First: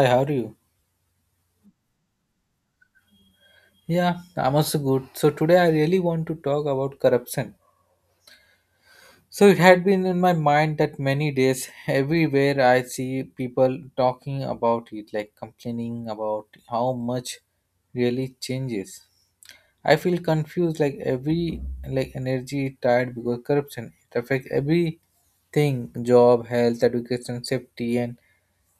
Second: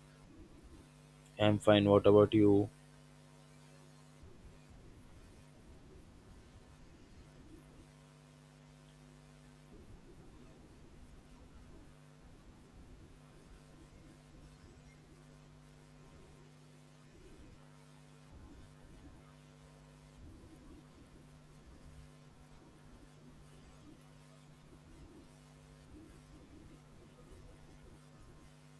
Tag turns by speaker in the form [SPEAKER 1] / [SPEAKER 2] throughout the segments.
[SPEAKER 1] Hi, how are you?
[SPEAKER 2] I'm fine. What about you?
[SPEAKER 1] Yeah, I'm also good. So today I really want to talk about corruption. So it had been in my mind that many days everywhere I see people talking about it, like complaining about how much really changes. I feel confused, like every like energy is tired because corruption. It affects everything: job, health, education, safety and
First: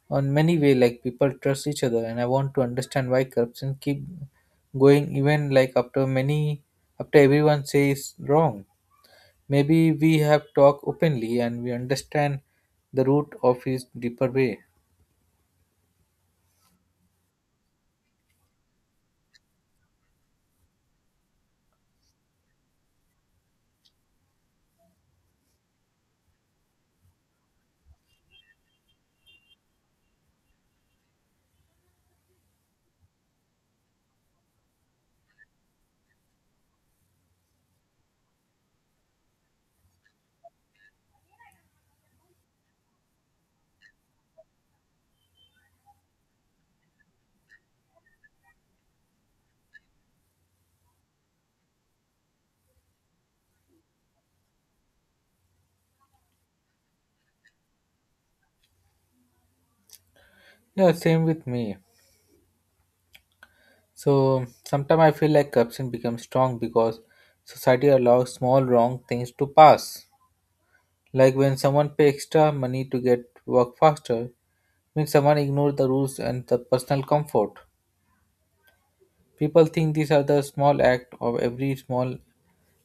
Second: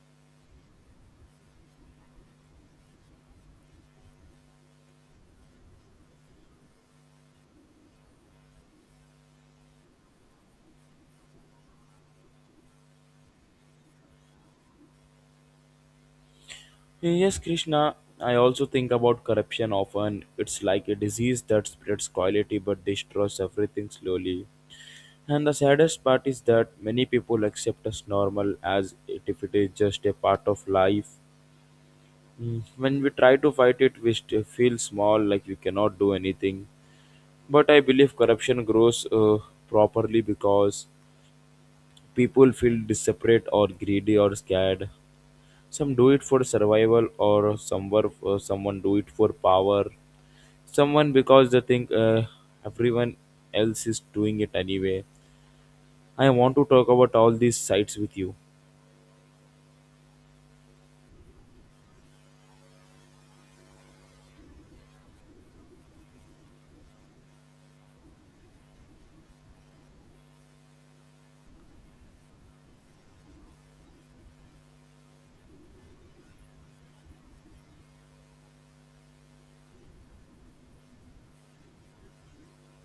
[SPEAKER 1] on many way, like people trust each other, and I want to understand why corruption keep going, even like after many, after everyone says wrong. Maybe we have talk openly and we understand the root of his deeper way.
[SPEAKER 2] Yes, Krishna. I also think about corruption often. It's like a disease that spreads quality but destroys everything slowly. And the saddest part is that many people accept us normal as it if it is just a part of life. When we try to fight it, feel small, like we cannot do anything. But I believe corruption grows properly because people feel desperate or greedy or scared. Some do it for survival, or someone do it for power. Someone because they think everyone else is doing it anyway. I want to talk about all these sides with you.
[SPEAKER 1] Yeah, same with me. So sometimes I feel like corruption becomes strong because society allows small wrong things to pass, like when someone pay extra money to get work faster, means someone ignores the rules and the personal comfort. People think these are the small act of every small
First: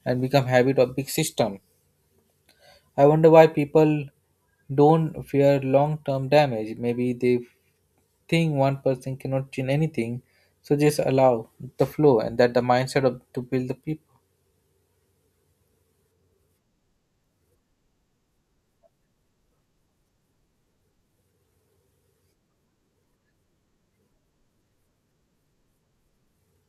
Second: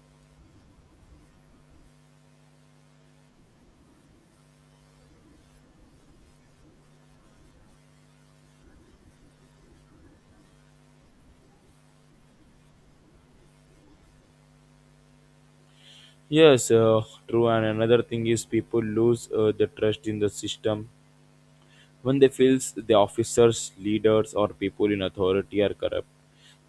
[SPEAKER 1] and become habit of big system. I wonder why people don't fear long term damage. Maybe they think one person cannot change anything, so just allow the flow, and that the mindset of to build the people.
[SPEAKER 2] Yes, true. And another thing is people lose the trust in the system when they feels the officers, leaders, or people in authority are corrupt.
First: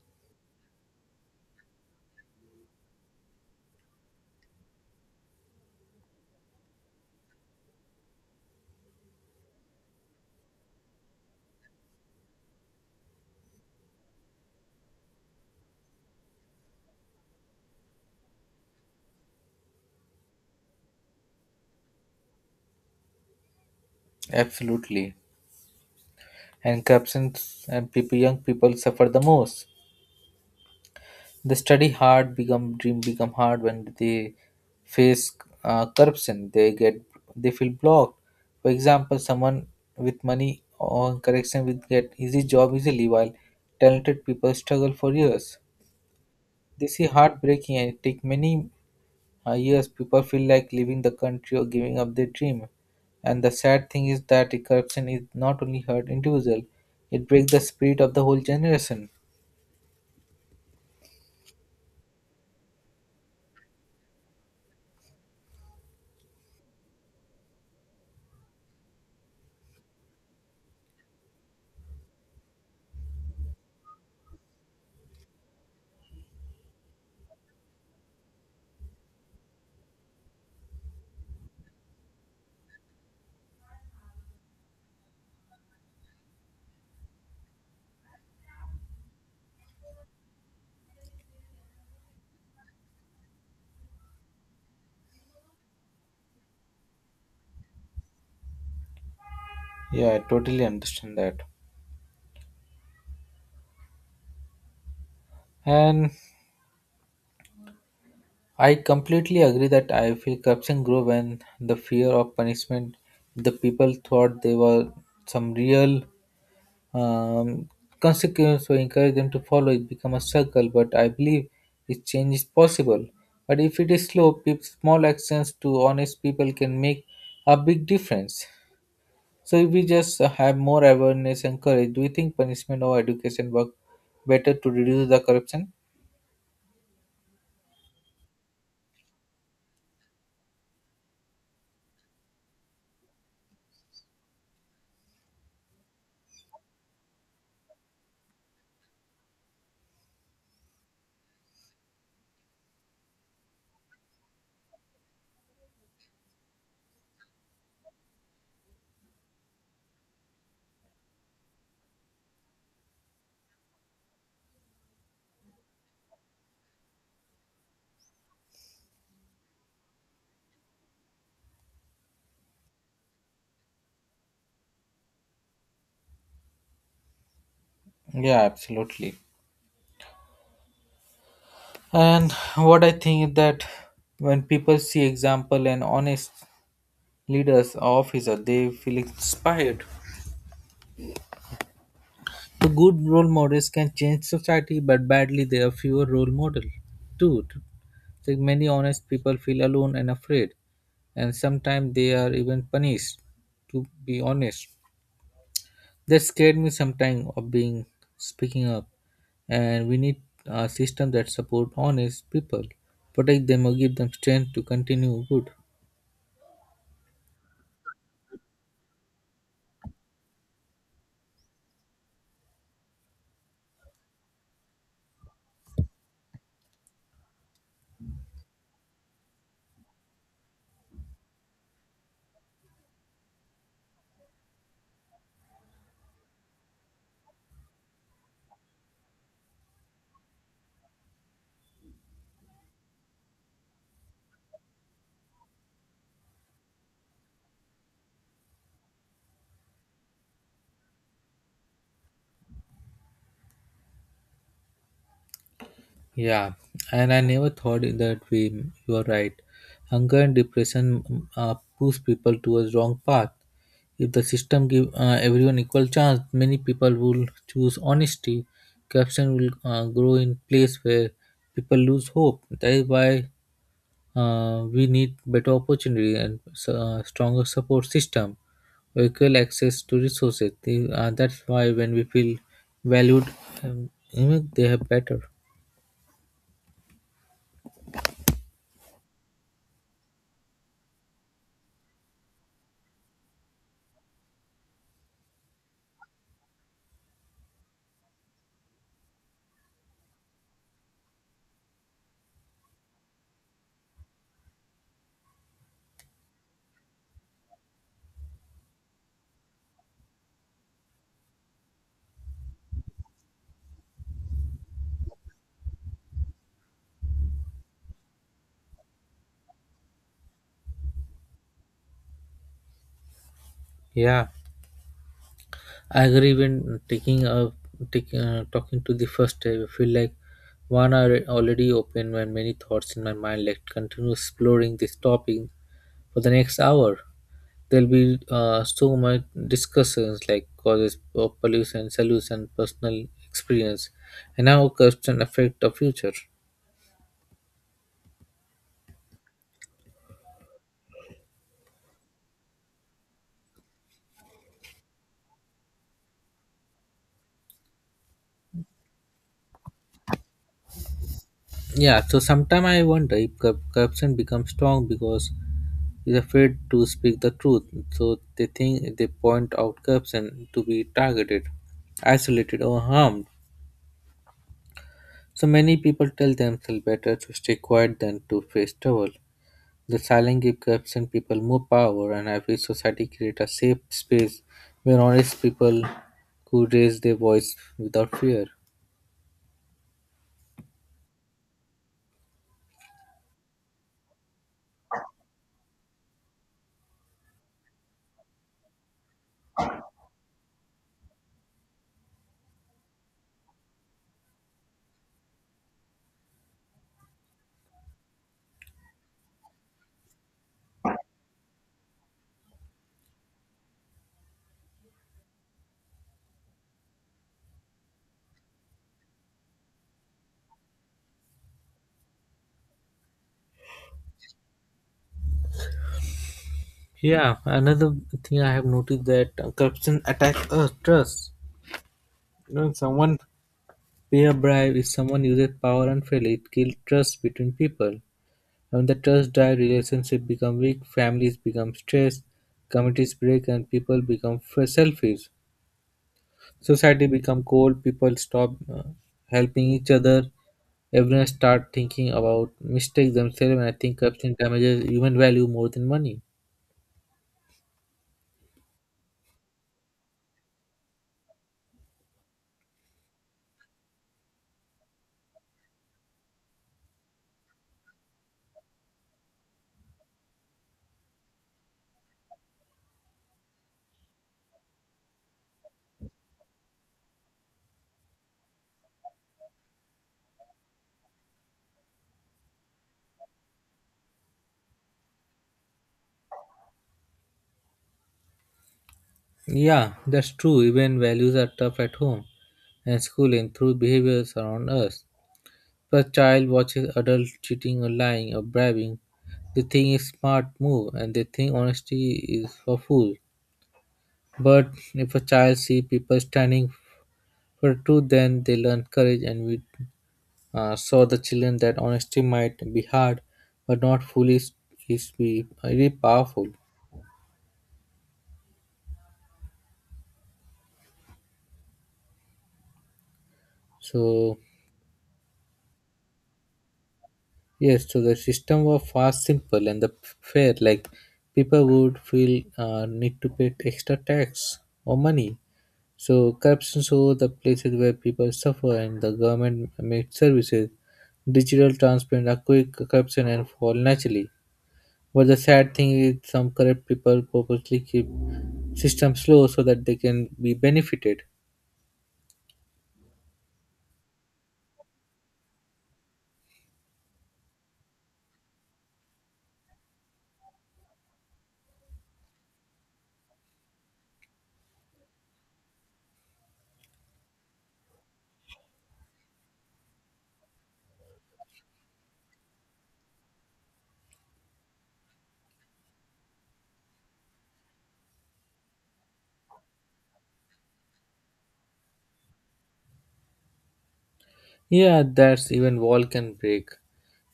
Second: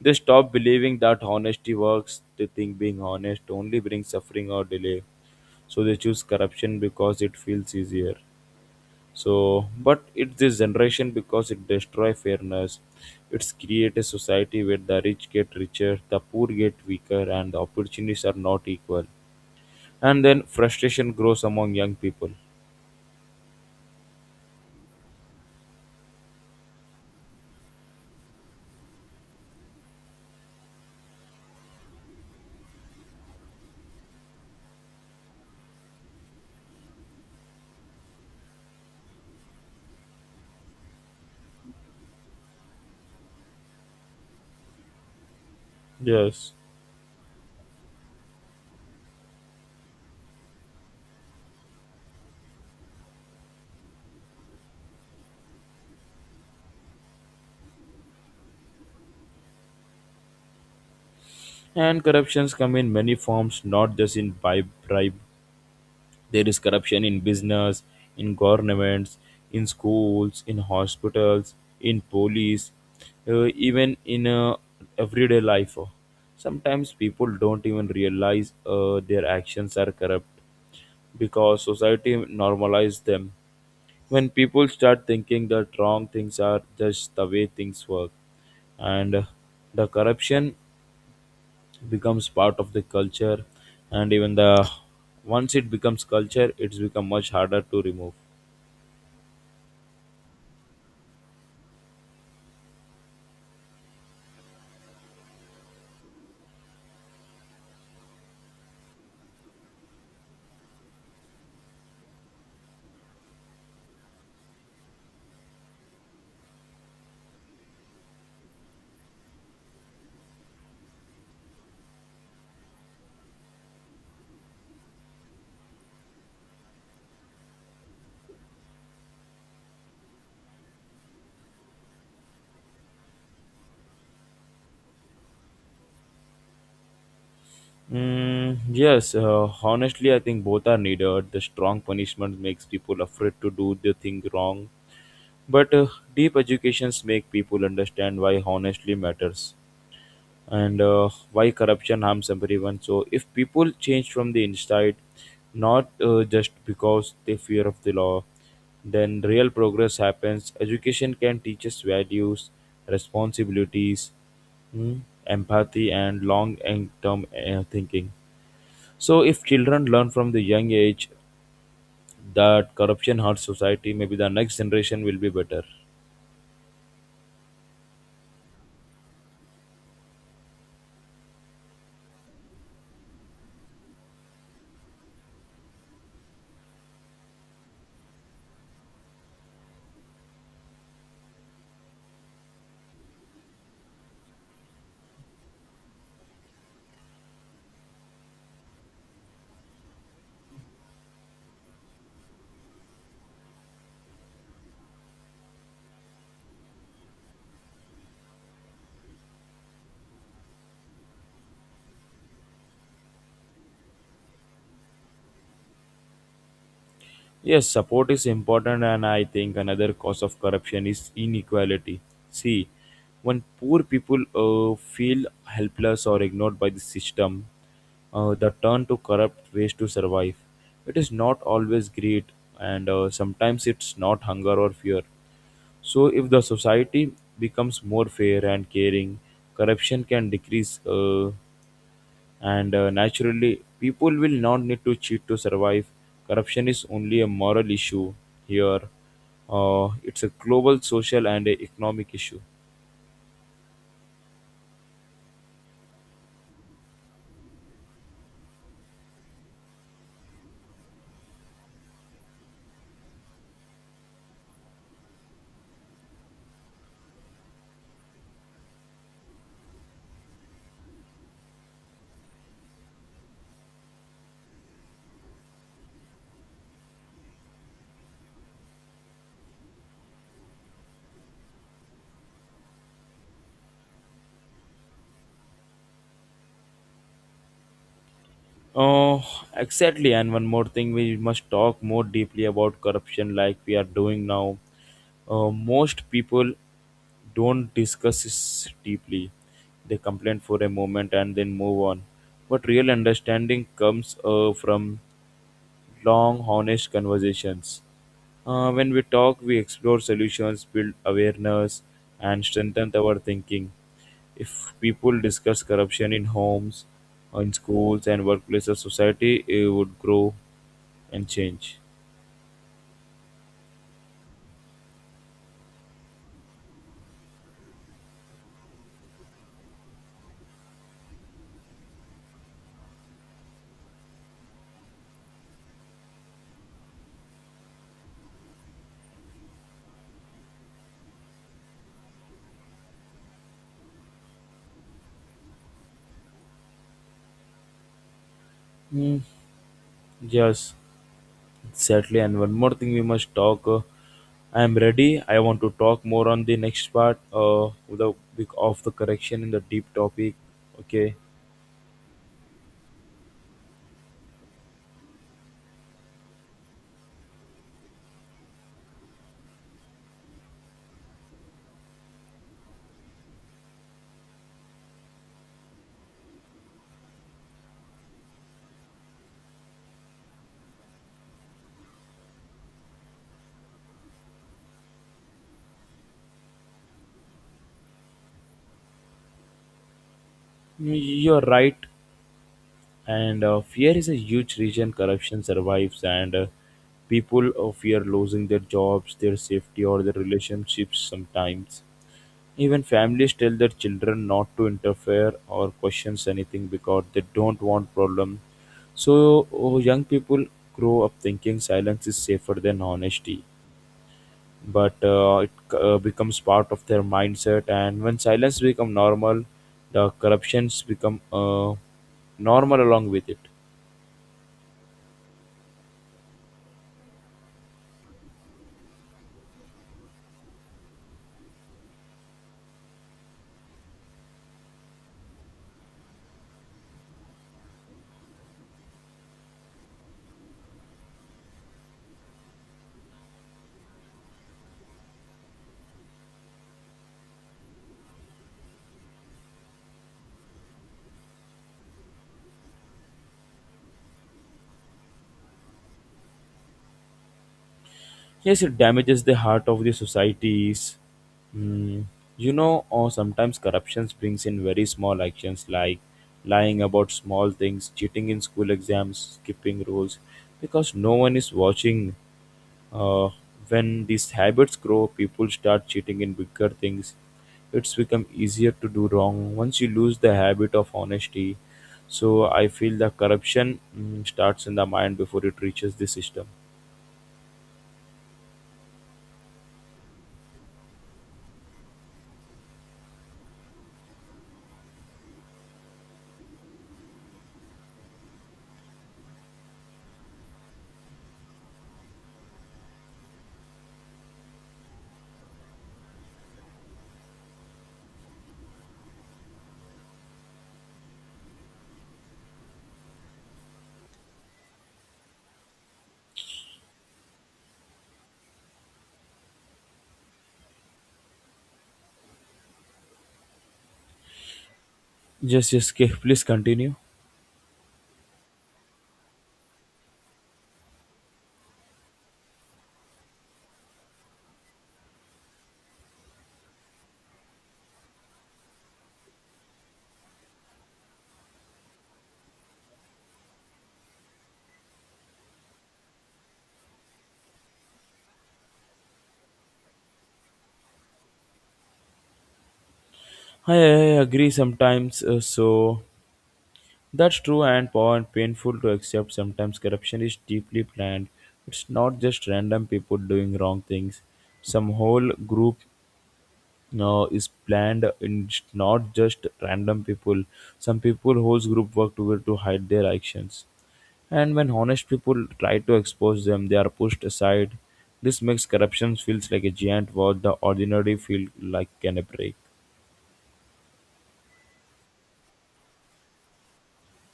[SPEAKER 2] They stop believing that honesty works. They think being honest only brings suffering or delay. So they choose corruption because it feels easier. So but it's this generation because it destroy fairness, it's create a society where the rich get richer, the poor get weaker, and the opportunities are not equal, and then frustration grows among young people.
[SPEAKER 1] Absolutely. And corruption and people, young people suffer the most. The study hard, become dream become hard when they face corruption. They get, they feel blocked. For example, someone with money or correction will get easy job easily, while talented people struggle for years.
[SPEAKER 2] Yes.
[SPEAKER 1] This is heartbreaking and it take many years. People feel like leaving the country or giving up their dream. And the sad thing is that corruption is not only hurt individual, it breaks the spirit of the whole generation.
[SPEAKER 2] And corruptions come in many forms, not just in bribery. There is corruption in business, in governments, in schools, in hospitals, in police, even in everyday life. Sometimes people don't even realize their actions are corrupt because society normalizes them. When people start thinking that wrong things are just the way things work, and the corruption, it becomes part of the culture. And even the Once it becomes culture, it's become much harder to remove.
[SPEAKER 1] Yeah, I totally understand that. And I completely agree that I feel corruption grew when the fear of punishment, the people thought there were some real um, consequence or encourage them to follow. It become a circle, but I believe this change is possible. But if it is slow, small actions to honest people can make a big difference. So if we just have more awareness and courage, do you think punishment or education work better to reduce the corruption?
[SPEAKER 2] Yes, honestly I think both are needed. The strong punishment makes people afraid to do the thing wrong, but deep educations make people understand why honestly matters, and why corruption harms everyone. So if people change from the inside, not just because they fear of the law, then real progress happens. Education can teach us values, responsibilities, mm, empathy, and long term thinking. So if children learn from the young age that corruption hurts society, maybe the next generation will be better.
[SPEAKER 1] Yeah, absolutely. And what I think that when people see example and honest leaders or officer, they feel inspired. The good role models can change society, but badly they are fewer role model. Too, like many honest people feel alone and afraid, and sometimes they are even punished. To be honest, that scared me sometimes of being speaking up, and we need a system that support honest people, protect them or give them strength to continue good.
[SPEAKER 2] Yes, support is important, and I think another cause of corruption is inequality. See, when poor people feel helpless or ignored by the system, they turn to corrupt ways to survive. It is not always greed, and sometimes it's not hunger or fear. So, if the society becomes more fair and caring, corruption can decrease. And Naturally people will not need to cheat to survive. Corruption is only a moral issue here, it's a global social and a economic issue.
[SPEAKER 1] Yeah, and I never thought in that way. You are right. Hunger and depression push people towards wrong path. If the system give everyone equal chance, many people will choose honesty. Corruption will grow in place where people lose hope. That is why we need better opportunity and stronger support system, equal access to resources. That's why when we feel valued, they have better.
[SPEAKER 2] Oh, exactly, and one more thing, we must talk more deeply about corruption like we are doing now. Most people don't discuss this deeply. They complain for a moment and then move on, but real understanding comes from long honest conversations. When we talk, we explore solutions, build awareness, and strengthen our thinking. If people discuss corruption in homes, in schools, and workplaces, society it would grow and change.
[SPEAKER 1] Yeah. I agree when taking up taking talking to the first time, I feel like one are already open, when many thoughts in my mind, let continue exploring this topic for the next hour. There'll be so much discussions, like causes of pollution, solution, personal experience, and how corruption affect the future.
[SPEAKER 2] Mm, yes, exactly. And one more thing we must talk. I am ready. I want to talk more on the next part of the correction in the deep topic. Okay,
[SPEAKER 1] Yeah, so sometime I wonder if corruption becomes strong because is afraid to speak the truth, so they think they point out corruption to be targeted, isolated, or harmed. So many people tell themselves better to stay quiet than to face trouble. The silent give corruption people more power, and every society create a safe space where honest people could raise their voice without fear.
[SPEAKER 2] you are right. And fear is a huge reason corruption survives, and people fear losing their jobs, their safety, or their relationships. Sometimes even families tell their children not to interfere or questions anything because they don't want problem. So young people grow up thinking silence is safer than honesty, but it becomes part of their mindset. And when silence become normal, the corruptions become normal along with it.
[SPEAKER 1] Yeah, another thing I have noticed that corruption attacks us trust. When someone, peer bribe is someone uses power unfairly, it kills trust between people. When the trust dies, relationships become weak, families become stressed, communities break, and people become selfish. Society become cold, people stop helping each other. Everyone start thinking about mistakes themselves, and I think corruption damages human value more than money.
[SPEAKER 2] Yes, it damages the heart of the societies. Mm, you know, or sometimes corruption brings in very small actions, like lying about small things, cheating in school exams, skipping rules, because no one is watching. Uh, when these habits grow, people start cheating in bigger things. It's become easier to do wrong once you lose the habit of honesty. So I feel the corruption starts in the mind before it reaches the system.
[SPEAKER 1] Yeah, that's true. Even values are tough at home and school and through behaviors around us. If a child watches adults cheating or lying or bribing, they think it's smart move, and they think honesty is for fools. But if a child see people standing for truth, then they learn courage. And we saw the children that honesty might be hard, but not foolish is be very powerful. So
[SPEAKER 2] Yes, yes, okay, please continue.
[SPEAKER 1] yes, so the system was fast, simple, and the fair. Like people would feel need to pay extra tax or money. So corruption shows the places where people suffer and the government makes services. Digital transparent are quick corruption and fall naturally. But the sad thing is some corrupt people purposely keep system slow so that they can be benefited.
[SPEAKER 2] I agree. Sometimes, that's true, and and painful to accept. Sometimes corruption is deeply planned. It's not just random people doing wrong things. Some whole group is planned. In It's not just random people. Some people, whole group work together to hide their actions. And when honest people try to expose them, they are pushed aside. This makes corruption feels like a giant war the ordinary feel like can break.
[SPEAKER 1] Yeah, that's even wall can break.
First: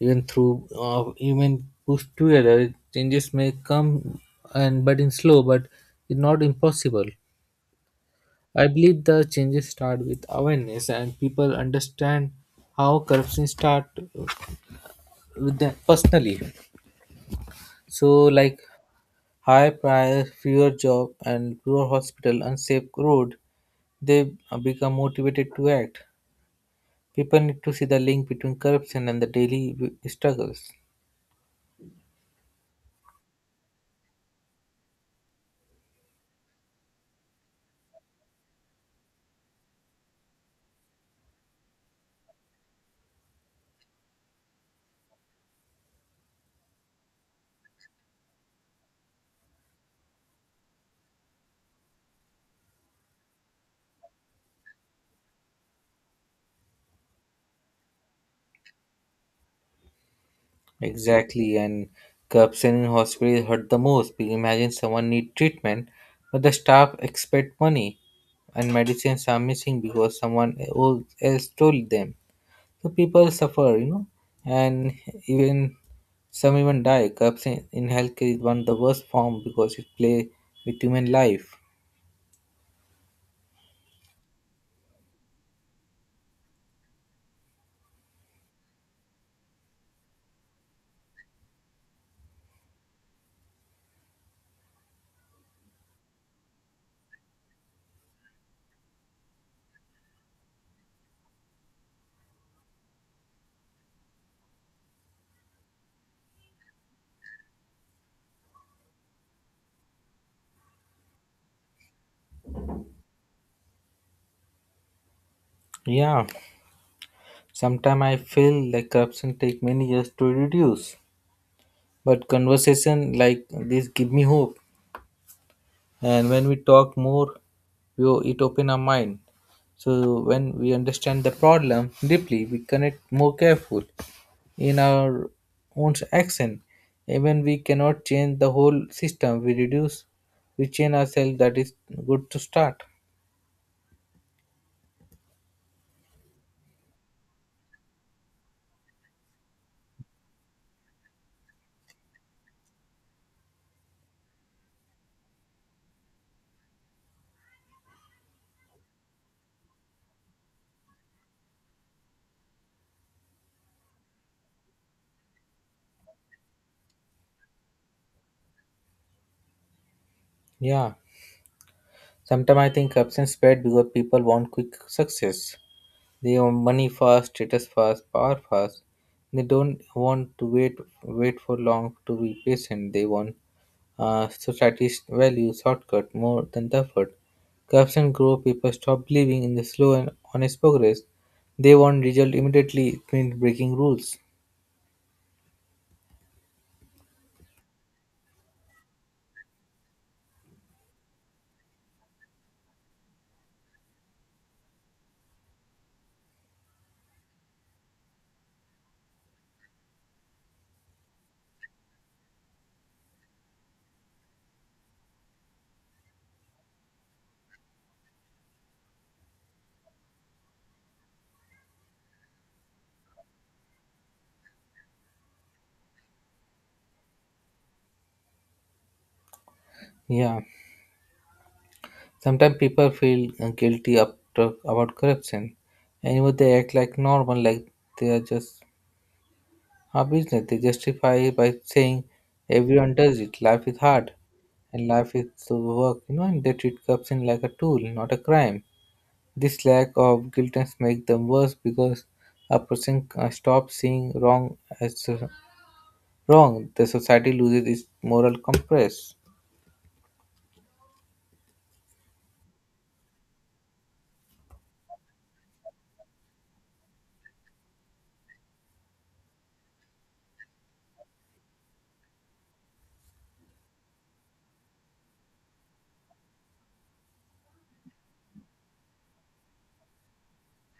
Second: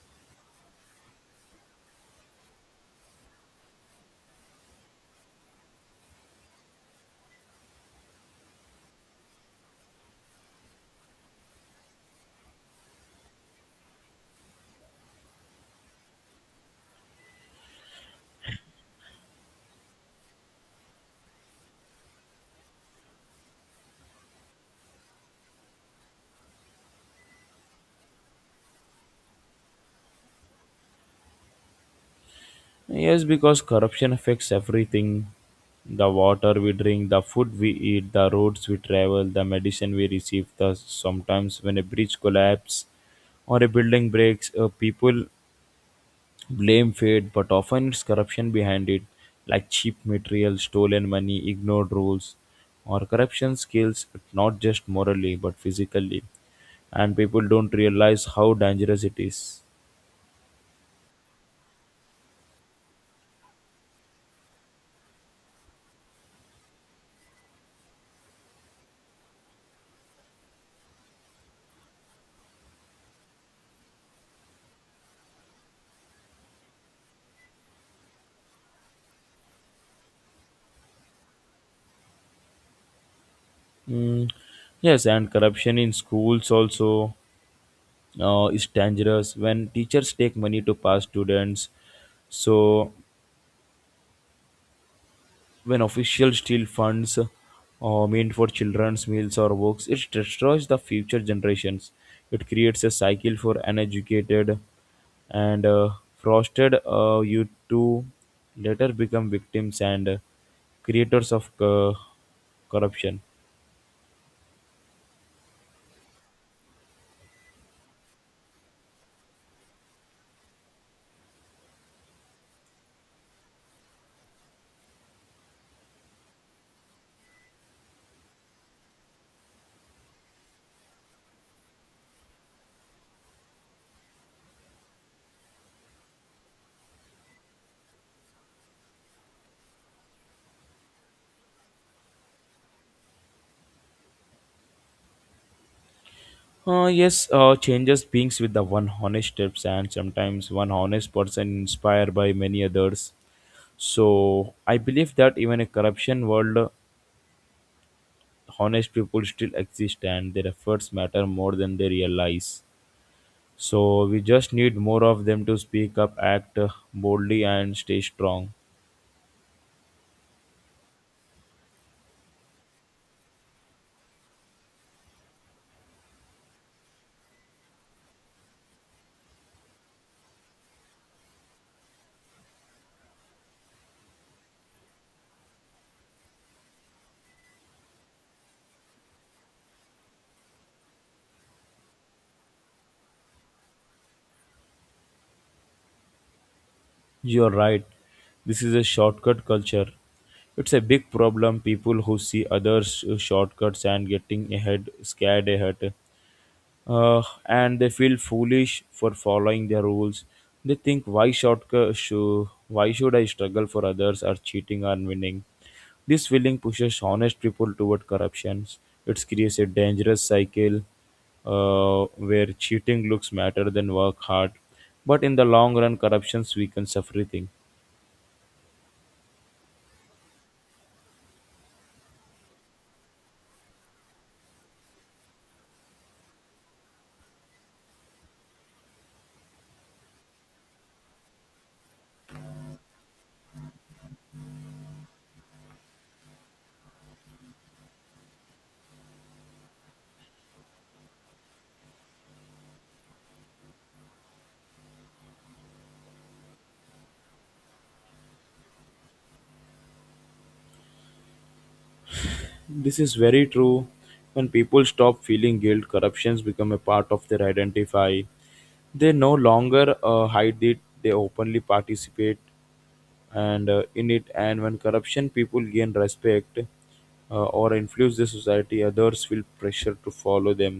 [SPEAKER 1] Even through, even pushed together, changes may come and but in slow, but it's not impossible. I believe the changes start with awareness and people understand how corruption start with them personally. So like high price, fewer job and poor hospital, unsafe road, they become motivated to act. People need to see the link between corruption and the daily struggles.
[SPEAKER 2] Yes, because corruption affects everything: the water we drink, the food we eat, the roads we travel, the medicine we receive. Thus, sometimes when a bridge collapses or a building breaks, people blame fate, but often it's corruption behind it, like cheap material, stolen money, ignored rules, or corruption skills, not just morally but physically. And people don't realize how dangerous it is.
[SPEAKER 1] Exactly, and corruption in hospitals hurt the most. We imagine someone need treatment, but the staff expect money, and medicines are missing because someone else stole them. So people suffer, you know, and even some even die. Corruption in healthcare is one of the worst form because it play with human life.
[SPEAKER 2] Mm, yes, and corruption in schools also is dangerous when teachers take money to pass students. So when officials steal funds meant for children's meals or books, it destroys the future generations. It creates a cycle for uneducated and frosted youth to later become victims and creators of corruption.
[SPEAKER 1] Yeah, sometimes I feel like corruption take many years to reduce, but conversation like this give me hope. And when we talk more, we, it open our mind. So when we understand the problem deeply, we connect more careful in our own action. Even we cannot change the whole system, we reduce, we change ourselves, that is good to start.
[SPEAKER 2] Yes, changes beings with the one honest steps, and sometimes one honest person inspired by many others. So I believe that even a corruption world, honest people still exist and their efforts matter more than they realize. So we just need more of them to speak up, act boldly, and stay strong.
[SPEAKER 1] Yeah, sometimes I think corruption spread because people want quick success. They want money fast, status fast, power fast. They don't want to wait, for long to be patient, they want. Societies value shortcut more than the effort. Corruption grows, people stop believing in the slow and honest progress. They want result immediately, it means breaking rules.
[SPEAKER 2] You're right. This is a shortcut culture. It's a big problem. People who see others' shortcuts and getting ahead, scared ahead. And they feel foolish for following their rules. They think why should I struggle for others or cheating or winning? This feeling pushes honest people toward corruptions. It creates a dangerous cycle where cheating looks better than work hard. But in the long run, corruptions weakens everything.
[SPEAKER 1] Yeah, sometimes people feel guilty after, about corruption. Anyway, they act like normal, like they are just a business. They justify it by saying everyone does it. Life is hard, and life is to work, you know, and they treat corruption like a tool, not a crime. This lack of guiltness makes them worse because a person stops seeing wrong as wrong. The society loses its moral compass.
[SPEAKER 2] This is very true. When people stop feeling guilt, corruptions become a part of their identify. They no longer hide it, they openly participate and in it. And when corruption people gain respect or influence the society, others feel pressure to follow them,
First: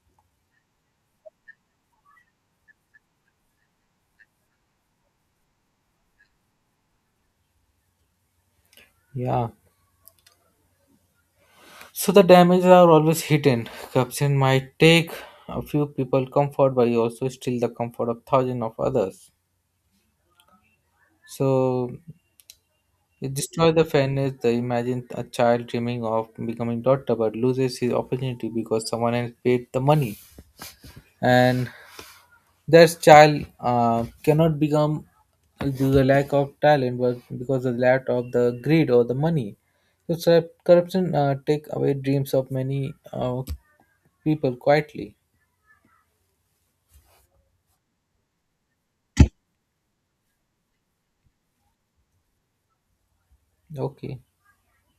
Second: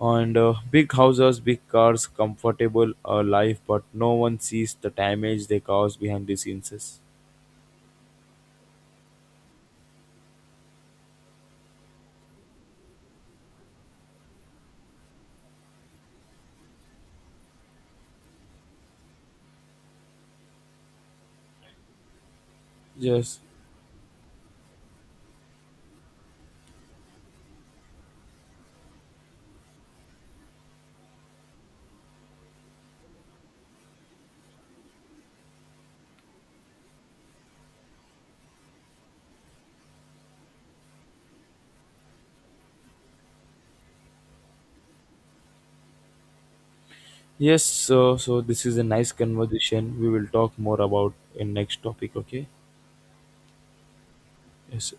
[SPEAKER 2] and big houses, big cars, comfortable life, but no one sees the damage they cause behind the scenes.
[SPEAKER 1] Yeah. So the damages are always hidden. Corruption might take a few people comfort, but you also steal the comfort of thousands of others. So it
[SPEAKER 2] Yes,
[SPEAKER 1] destroys the fairness. The imagine a child dreaming of becoming doctor, but loses his opportunity because someone else paid the money. And their child cannot become due the lack of talent, but because of the lack of the greed or the money. So sir, corruption take away dreams of many people quietly.
[SPEAKER 2] yes, so this is a nice conversation. We will talk more about in next topic, okay?
[SPEAKER 1] Okay.
[SPEAKER 2] Yes.